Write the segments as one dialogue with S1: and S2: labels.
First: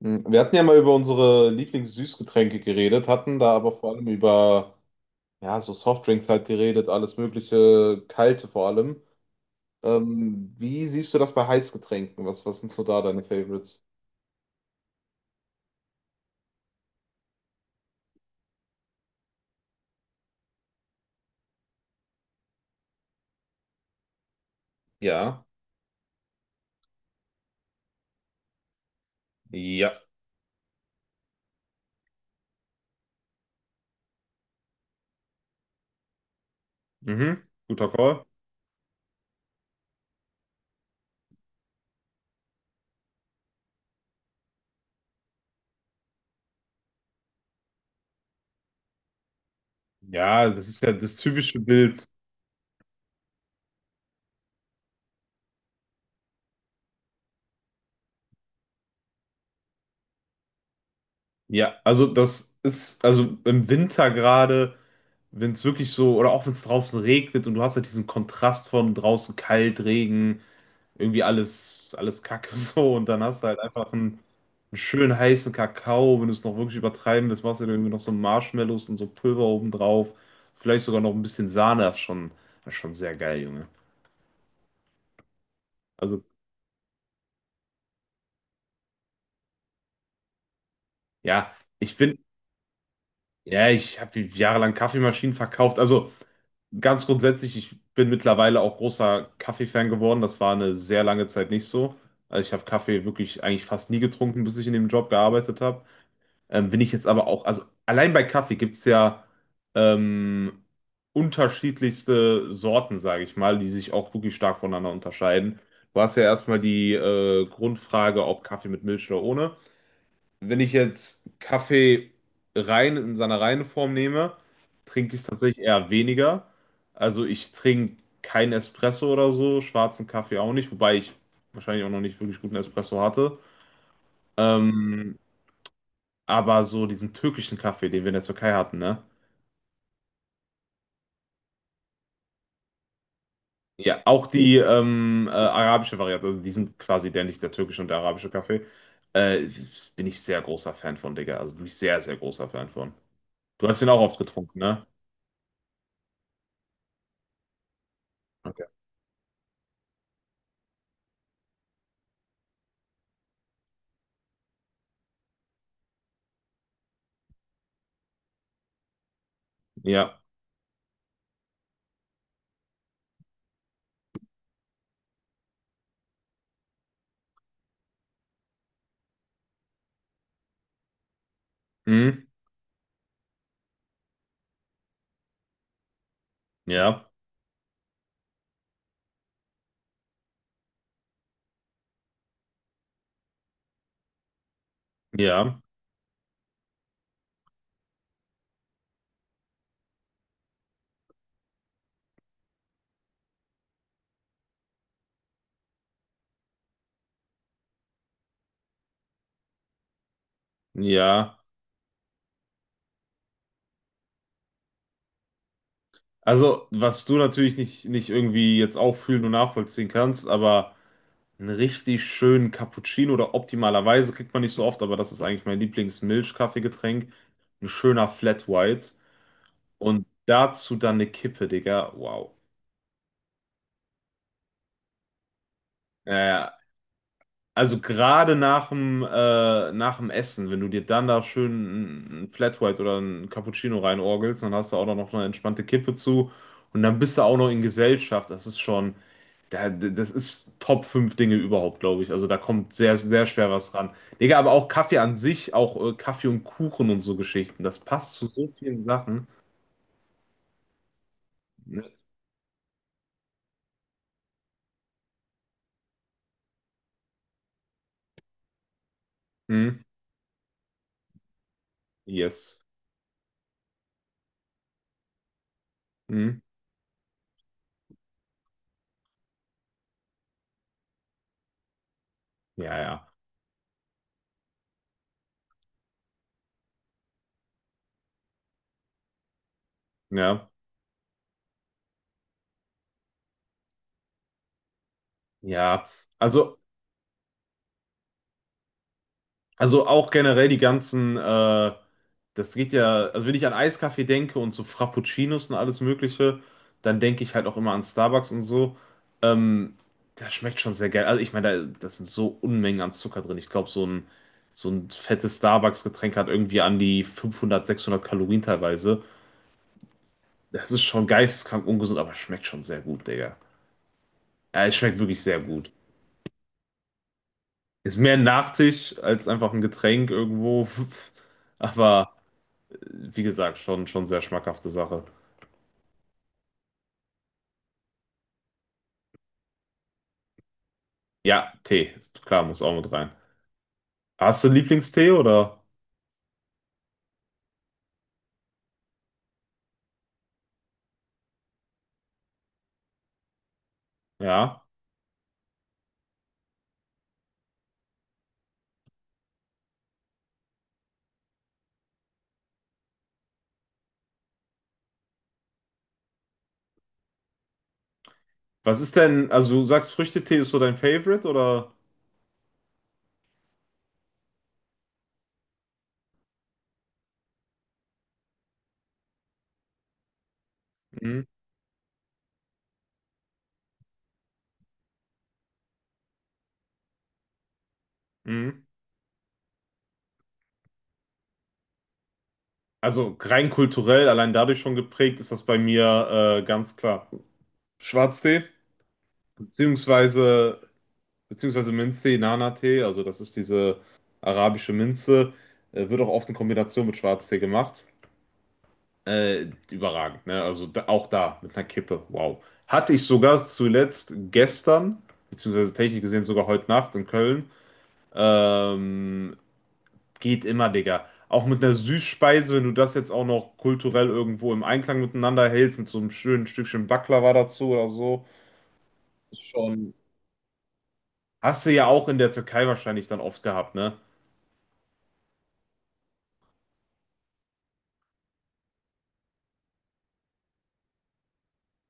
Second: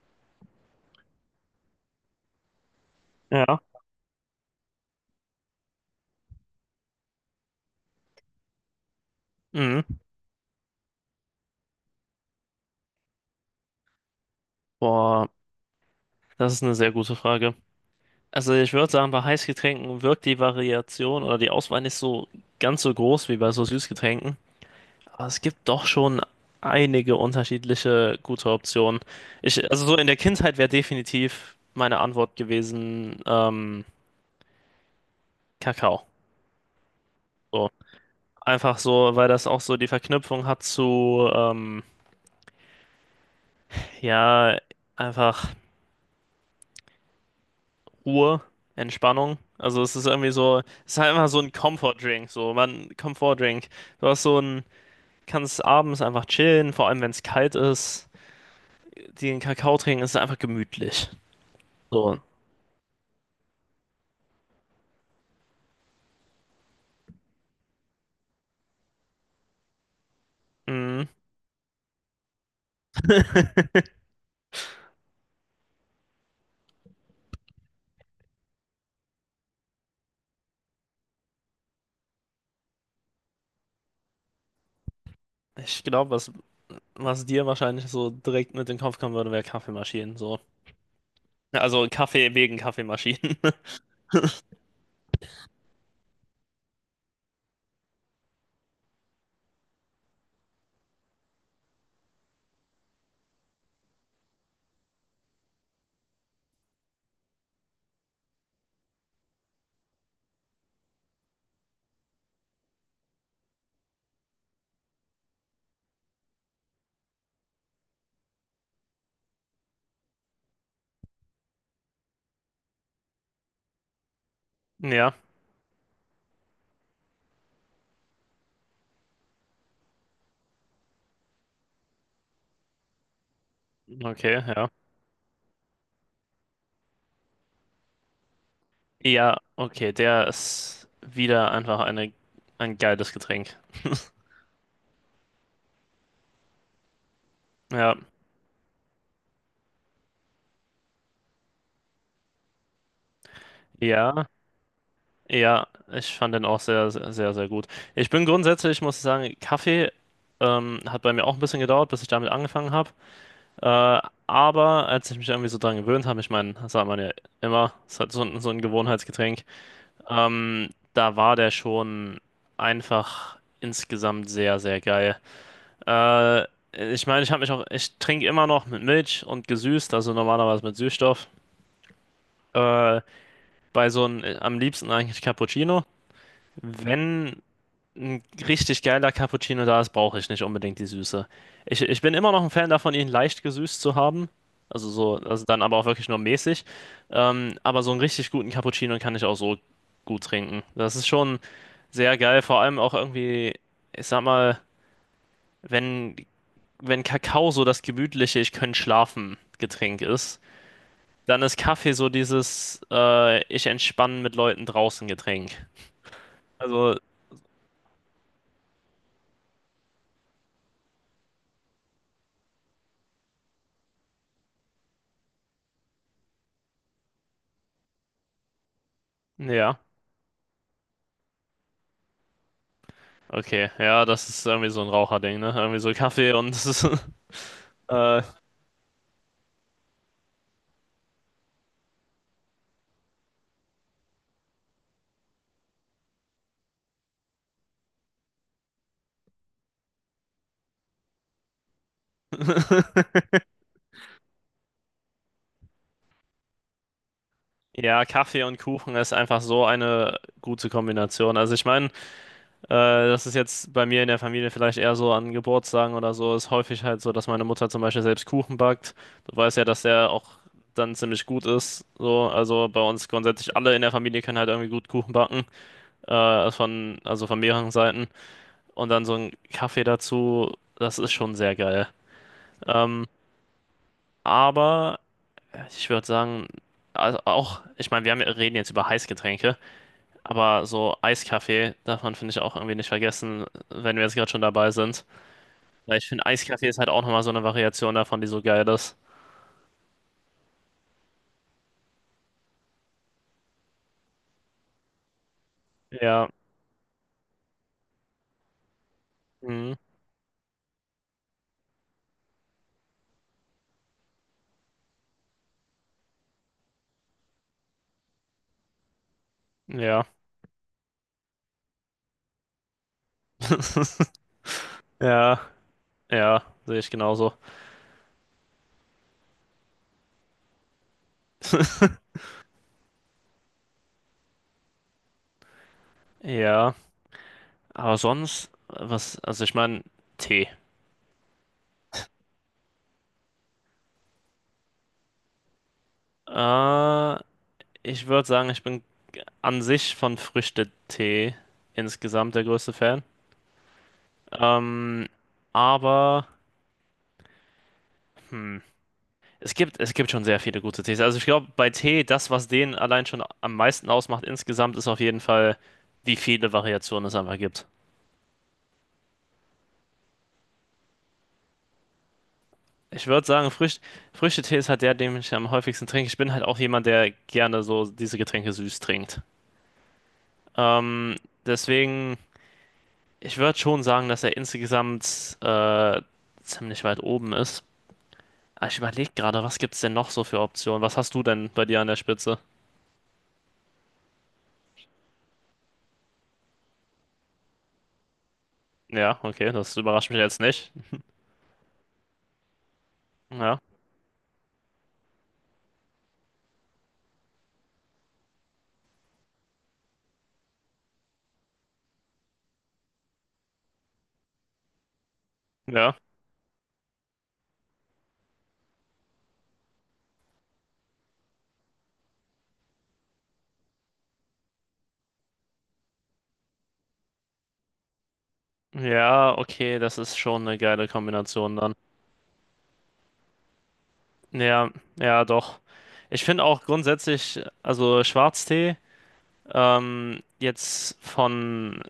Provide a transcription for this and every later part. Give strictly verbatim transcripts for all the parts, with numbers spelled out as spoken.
S1: Mhm. Wir hatten ja mal über unsere Lieblingssüßgetränke geredet, hatten da
S2: Ja.
S1: aber vor allem über ja, so Softdrinks halt geredet, alles mögliche, kalte vor allem.
S2: Mhm.
S1: Ähm, wie siehst du das bei Heißgetränken? Was, was sind so da deine Favorites?
S2: Boah, das ist eine sehr gute Frage. Also ich würde sagen, bei Heißgetränken wirkt die Variation oder die Auswahl nicht so ganz so groß wie bei so Süßgetränken. Aber es
S1: Ja,
S2: gibt doch schon einige unterschiedliche gute Optionen. Ich, also so
S1: ja,
S2: in der Kindheit wäre definitiv meine Antwort gewesen, ähm, Kakao.
S1: mhm,
S2: So.
S1: guter Call.
S2: Einfach so, weil das auch so die Verknüpfung hat zu, ähm, ja, einfach. Ruhe, Entspannung. Also es ist irgendwie
S1: Ja,
S2: so,
S1: das ist
S2: es
S1: ja
S2: ist halt
S1: das
S2: einfach so ein
S1: typische Bild.
S2: Comfort-Drink, so man, Comfort-Drink. Du hast so ein, kannst abends einfach chillen, vor allem wenn es kalt ist. Den Kakao trinken ist einfach gemütlich.
S1: Ja, also
S2: So.
S1: das ist, also im Winter gerade, wenn es wirklich so, oder auch wenn es draußen regnet und du hast halt diesen Kontrast von draußen kalt, Regen,
S2: Mhm.
S1: irgendwie alles, alles Kacke so. Und dann hast du halt einfach einen, einen schönen heißen Kakao. Wenn du es noch wirklich übertreiben willst, machst du dir irgendwie noch so Marshmallows und so Pulver obendrauf. Vielleicht sogar noch ein bisschen Sahne. Das ist schon, das ist schon sehr geil, Junge.
S2: Ich glaube,
S1: Also,
S2: was, was dir wahrscheinlich so direkt mit in den Kopf kommen würde, wäre Kaffeemaschinen. So.
S1: ja,
S2: Also
S1: ich bin,
S2: Kaffee wegen Kaffeemaschinen.
S1: ja, ich habe jahrelang Kaffeemaschinen verkauft. Also, ganz grundsätzlich, ich bin mittlerweile auch großer Kaffee-Fan geworden. Das war eine sehr lange Zeit nicht so. Also, ich habe Kaffee wirklich eigentlich fast nie getrunken, bis ich in dem Job gearbeitet habe. Ähm, wenn ich jetzt aber auch, also allein bei Kaffee gibt es ja ähm, unterschiedlichste Sorten, sage ich mal, die sich auch wirklich stark voneinander unterscheiden. Du hast ja erstmal die äh, Grundfrage, ob Kaffee mit Milch oder ohne. Wenn ich jetzt Kaffee rein in seiner reinen Form nehme,
S2: Ja,
S1: trinke ich es tatsächlich eher weniger. Also ich trinke keinen Espresso oder so, schwarzen Kaffee auch nicht, wobei ich wahrscheinlich auch noch nicht wirklich guten Espresso hatte.
S2: okay, ja.
S1: Ähm, aber so diesen türkischen Kaffee, den wir in der Türkei hatten, ne?
S2: Ja, okay, der ist wieder einfach eine, ein geiles Getränk.
S1: Ja, auch die ähm, äh, arabische Variante, also die sind quasi identisch, der türkische und
S2: Ja,
S1: der arabische Kaffee. Äh, Bin ich sehr großer Fan von, Digga. Also wirklich sehr, sehr großer Fan von. Du hast den auch oft
S2: ja.
S1: getrunken, ne?
S2: Ja, ich fand den auch sehr, sehr, sehr, sehr gut. Ich bin
S1: Okay.
S2: grundsätzlich, muss ich sagen, Kaffee ähm, hat bei mir auch ein bisschen gedauert, bis ich damit angefangen habe. Äh, aber als ich mich irgendwie so dran gewöhnt habe, ich meine, das sagt man ja immer, es ist halt so, ein- so ein Gewohnheitsgetränk,
S1: Ja.
S2: ähm, da war der schon einfach insgesamt sehr, sehr geil. Äh, Ich meine, ich habe mich auch, ich trinke immer noch mit Milch und gesüßt, also normalerweise mit Süßstoff.
S1: Mhm.
S2: Äh, Bei so einem, am liebsten eigentlich Cappuccino.
S1: Ja.
S2: Wenn. Ein richtig geiler Cappuccino da ist, brauche ich nicht unbedingt die Süße. Ich, ich bin immer noch ein Fan davon, ihn leicht gesüßt zu haben. Also so, also dann
S1: Ja.
S2: aber auch wirklich nur mäßig. Ähm, aber so einen richtig guten Cappuccino kann ich auch so gut trinken. Das ist schon sehr geil. Vor allem auch irgendwie, ich sag mal, wenn, wenn Kakao so das gemütliche, ich kann schlafen Getränk ist,
S1: Ja.
S2: dann ist Kaffee so dieses äh, ich entspanne mit Leuten draußen Getränk.
S1: Also,
S2: Also,
S1: was du natürlich nicht, nicht irgendwie jetzt auch fühlen und nachvollziehen kannst, aber. Einen richtig schönen Cappuccino oder optimalerweise kriegt man nicht so oft, aber das ist eigentlich mein Lieblings-Milchkaffeegetränk. Ein schöner Flat White
S2: ja.
S1: und dazu dann eine Kippe, Digga. Wow.
S2: Okay, ja, das ist irgendwie so ein Raucherding, ne? Irgendwie so Kaffee
S1: Äh,
S2: und
S1: Also
S2: äh,
S1: gerade nach dem, äh, nach dem Essen, wenn du dir dann da schön ein Flat White oder ein Cappuccino reinorgelst, dann hast du auch noch eine entspannte Kippe zu und dann bist du auch noch in Gesellschaft. Das ist schon, da- das ist Top fünf Dinge überhaupt, glaube ich. Also da kommt sehr, sehr schwer was ran. Digga, aber auch Kaffee an sich, auch äh, Kaffee und Kuchen und so Geschichten, das
S2: ja,
S1: passt zu
S2: Kaffee
S1: so
S2: und
S1: vielen
S2: Kuchen ist
S1: Sachen.
S2: einfach so eine gute Kombination. Also ich meine, äh,
S1: Ne?
S2: das ist jetzt bei mir in der Familie vielleicht eher so an Geburtstagen oder so, ist häufig halt so, dass meine Mutter zum Beispiel selbst Kuchen backt. Du weißt ja,
S1: Hm,
S2: dass der auch dann ziemlich gut ist. So,
S1: yes.
S2: also bei uns grundsätzlich alle in der Familie können halt irgendwie gut Kuchen backen,
S1: Hm,
S2: äh, von, also von mehreren Seiten. Und dann so ein Kaffee dazu, das ist schon sehr geil.
S1: ja, ja.
S2: Ähm, aber, ja, ich würde sagen, also auch, ich meine, wir haben, reden jetzt über Heißgetränke,
S1: Ja.
S2: aber so Eiskaffee darf man, finde ich, auch irgendwie nicht vergessen, wenn wir jetzt gerade schon dabei sind.
S1: Ja.
S2: Weil ich finde,
S1: Also.
S2: Eiskaffee ist halt auch nochmal so eine Variation davon, die so geil ist.
S1: Also auch generell die ganzen, äh, das geht ja, also wenn ich an Eiskaffee denke und so Frappuccinos und alles
S2: Ja,
S1: Mögliche, dann denke ich halt auch immer an Starbucks und so.
S2: mhm,
S1: Ähm, Das schmeckt schon sehr geil. Also ich meine, da, das sind so Unmengen an Zucker drin. Ich glaube, so ein, so ein fettes Starbucks-Getränk hat irgendwie an die fünfhundert sechshundert Kalorien teilweise.
S2: ja,
S1: Das ist schon geisteskrank ungesund, aber schmeckt schon sehr gut, Digga. Ja, es schmeckt wirklich
S2: ja,
S1: sehr gut.
S2: ja, sehe ich genauso.
S1: Ist mehr ein Nachtisch als einfach ein Getränk irgendwo. Aber wie gesagt, schon, schon sehr schmackhafte Sache.
S2: Ja, aber sonst, was, also ich meine, Tee.
S1: Ja, Tee, klar, muss auch mit rein. Hast du einen Lieblingstee oder?
S2: Äh, Ich würde sagen, ich bin an sich von Früchtetee insgesamt der größte Fan.
S1: Ja.
S2: Ähm, aber. Hm. Es gibt, es gibt schon sehr viele gute Tees. Also ich glaube, bei Tee, das, was den allein schon am meisten ausmacht insgesamt, ist auf jeden Fall, wie viele Variationen es einfach gibt.
S1: Was ist denn, also du sagst, Früchtetee ist so dein Favorite oder?
S2: Ich würde sagen, Frücht, Früchtetee ist halt der, den ich am häufigsten trinke. Ich bin halt auch jemand, der gerne so diese Getränke süß trinkt. Ähm,
S1: Mhm.
S2: deswegen, ich würde schon sagen, dass er insgesamt äh, ziemlich weit oben ist.
S1: Mhm.
S2: Aber ich überlege gerade, was gibt es denn noch so für Optionen? Was hast du denn bei dir an der Spitze?
S1: Also rein kulturell, allein dadurch schon geprägt, ist das bei mir äh, ganz klar. Schwarztee,
S2: Ja, okay, das überrascht mich jetzt
S1: beziehungsweise,
S2: nicht.
S1: beziehungsweise Minztee, Nana-Tee, also das ist
S2: Ja,
S1: diese arabische Minze, äh, wird auch oft in Kombination mit Schwarztee gemacht. Äh, überragend, ne? Also da, auch da mit einer Kippe. Wow. Hatte ich sogar zuletzt gestern, beziehungsweise
S2: ja.
S1: technisch gesehen sogar heute Nacht in Köln. Ähm, Geht immer, Digga. Auch mit einer Süßspeise, wenn du das jetzt auch noch kulturell irgendwo im Einklang miteinander hältst, mit so einem schönen Stückchen Baklava dazu oder so,
S2: Ja,
S1: ist
S2: okay,
S1: schon.
S2: das ist schon eine geile Kombination
S1: Hast du
S2: dann.
S1: ja auch in der Türkei wahrscheinlich dann oft gehabt, ne?
S2: Ja, ja, doch. Ich finde auch grundsätzlich, also Schwarztee, ähm, jetzt von,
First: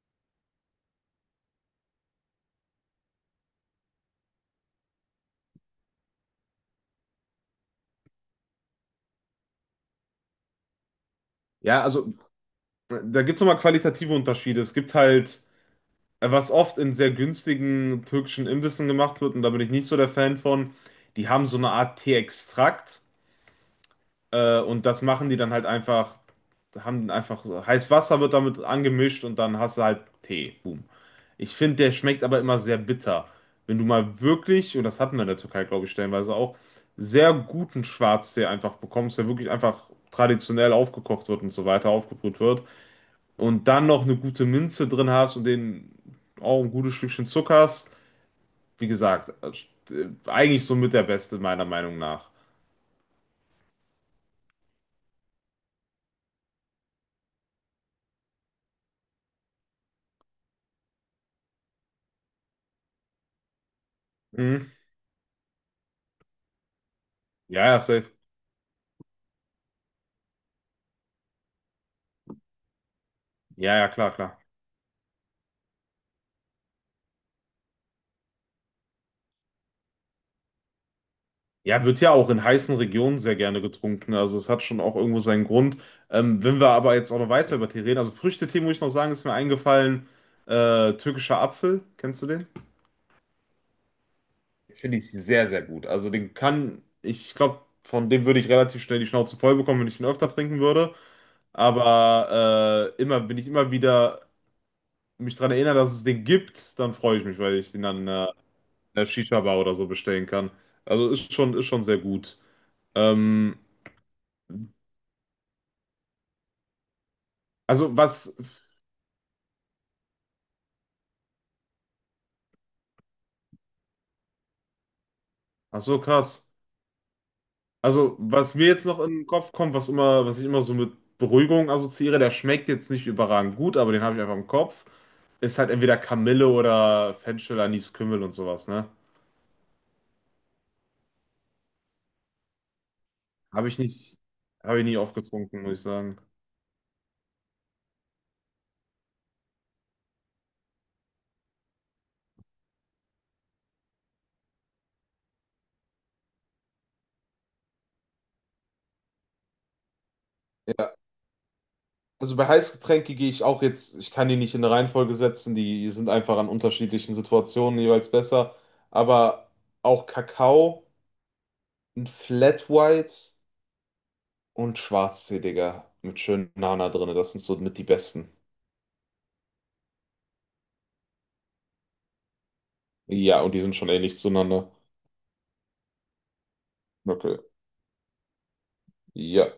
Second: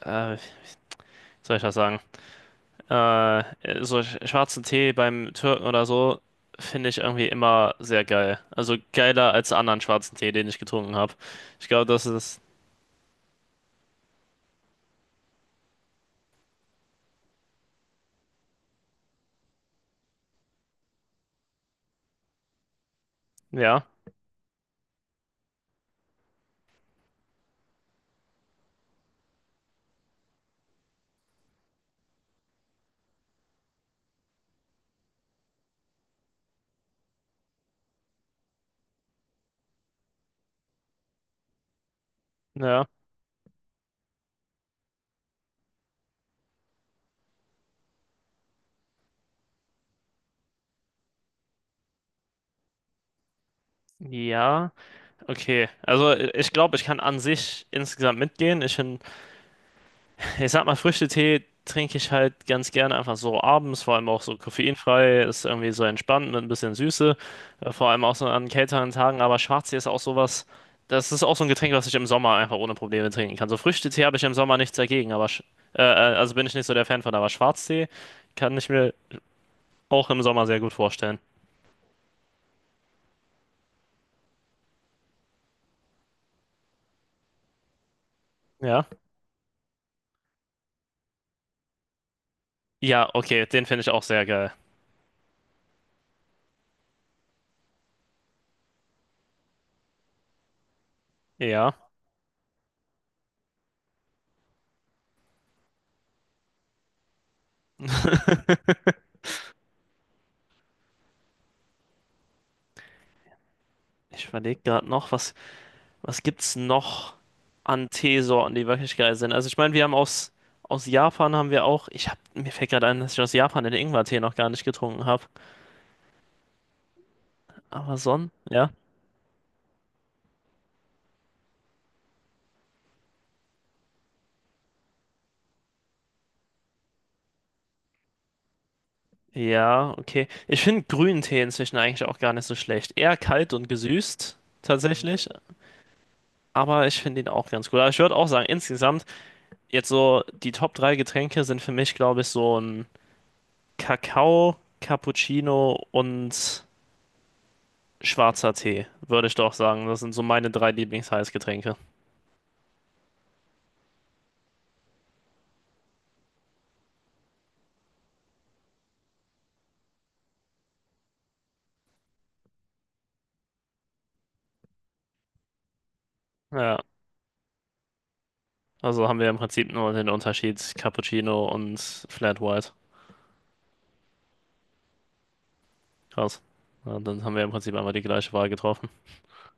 S2: äh, wie soll ich das sagen? Äh, so sch- schwarzen Tee beim Türken oder so, finde ich irgendwie immer sehr geil. Also geiler als anderen schwarzen Tee, den ich getrunken habe. Ich
S1: Ja,
S2: glaube, das
S1: also
S2: ist,
S1: da gibt es nochmal qualitative Unterschiede. Es gibt halt, was oft in sehr günstigen türkischen Imbissen gemacht wird, und da bin ich nicht so der Fan von, die haben so eine Art Teeextrakt
S2: ja,
S1: äh, und das machen die dann halt einfach, haben einfach so, heiß Wasser wird damit angemischt und dann hast du halt Tee. Boom. Ich finde, der schmeckt aber immer sehr bitter. Wenn du mal wirklich, und das hatten wir in der Türkei, glaube ich, stellenweise auch, sehr guten Schwarztee einfach bekommst, der wirklich einfach traditionell aufgekocht wird und so weiter, aufgebrüht wird,
S2: ja.
S1: und dann noch eine gute Minze drin hast und den auch ein gutes Stückchen Zucker hast, wie gesagt, äh, eigentlich somit der Beste, meiner Meinung nach.
S2: Ja, okay. Also i- ich glaube, ich kann an sich insgesamt mitgehen. Ich finde Ich sag mal, Früchtetee trinke ich halt ganz gerne einfach so abends, vor allem auch so
S1: Mhm.
S2: koffeinfrei, ist irgendwie so entspannt mit ein bisschen Süße,
S1: Ja,
S2: äh,
S1: ja,
S2: vor allem
S1: safe.
S2: auch so an kälteren Tagen. Aber Schwarztee ist auch sowas, das ist auch so ein Getränk, was ich im Sommer einfach ohne Probleme trinken kann. So
S1: Ja, ja,
S2: Früchtetee
S1: klar,
S2: habe ich im
S1: klar.
S2: Sommer nichts dagegen, aber sch- äh, äh, also bin ich nicht so der Fan von, aber Schwarztee kann ich mir auch im Sommer sehr gut vorstellen.
S1: Ja, wird ja auch in heißen Regionen sehr gerne getrunken. Also es hat schon auch irgendwo seinen Grund. Ähm, wenn wir aber jetzt auch noch weiter über Tee reden, also Früchtetee muss ich
S2: Ja?
S1: noch sagen, ist mir eingefallen. Äh, türkischer Apfel, kennst du den?
S2: Ja, okay, den finde ich auch sehr geil.
S1: Finde ich sehr, sehr gut. Also den kann, ich glaube, von dem würde ich relativ schnell die Schnauze voll bekommen, wenn ich ihn öfter trinken würde.
S2: Ja,
S1: Aber äh, immer, wenn ich immer wieder mich daran erinnere, dass es den gibt, dann freue ich mich, weil ich den dann in einer, in einer Shisha-Bar oder so bestellen kann. Also ist schon, ist schon sehr gut. Ähm,
S2: ich überlege gerade noch, was Was gibt's noch
S1: also
S2: an
S1: was,
S2: Teesorten, die wirklich geil sind? Also ich meine, wir haben aus, aus Japan haben wir auch, ich hab, mir fällt gerade ein, dass ich aus Japan den Ingwertee noch gar nicht getrunken habe.
S1: ach so krass.
S2: Aber
S1: Also
S2: Son,
S1: was mir
S2: ja.
S1: jetzt noch in den Kopf kommt, was immer, was ich immer so mit Beruhigung assoziiere, der schmeckt jetzt nicht überragend gut, aber den habe ich einfach im Kopf, ist halt entweder Kamille oder Fenchel, Anis, Kümmel und sowas, ne?
S2: Ja, okay. Ich finde grünen Tee inzwischen eigentlich auch gar nicht so schlecht. Eher kalt und
S1: Habe ich nicht,
S2: gesüßt,
S1: habe ich nie
S2: tatsächlich.
S1: aufgetrunken, muss ich sagen.
S2: Aber ich finde ihn auch ganz gut. Aber ich würde auch sagen, insgesamt, jetzt so die Top drei Getränke sind für mich, glaube ich, so ein Kakao, Cappuccino und schwarzer Tee, würde ich doch sagen. Das sind so meine drei Lieblingsheißgetränke.
S1: Also bei Heißgetränke gehe ich auch jetzt, ich kann die nicht in eine Reihenfolge setzen, die sind einfach an unterschiedlichen Situationen jeweils besser. Aber auch Kakao, ein Flat White und Schwarztee, Digga, mit schön
S2: Ja,
S1: Nana drin, das sind so mit die besten.
S2: also haben wir im Prinzip nur den Unterschied Cappuccino und Flat White.
S1: Ja, und die sind schon ähnlich zueinander.
S2: Krass. Ja, dann haben
S1: Okay.
S2: wir im Prinzip einmal die gleiche Wahl getroffen.
S1: Ja.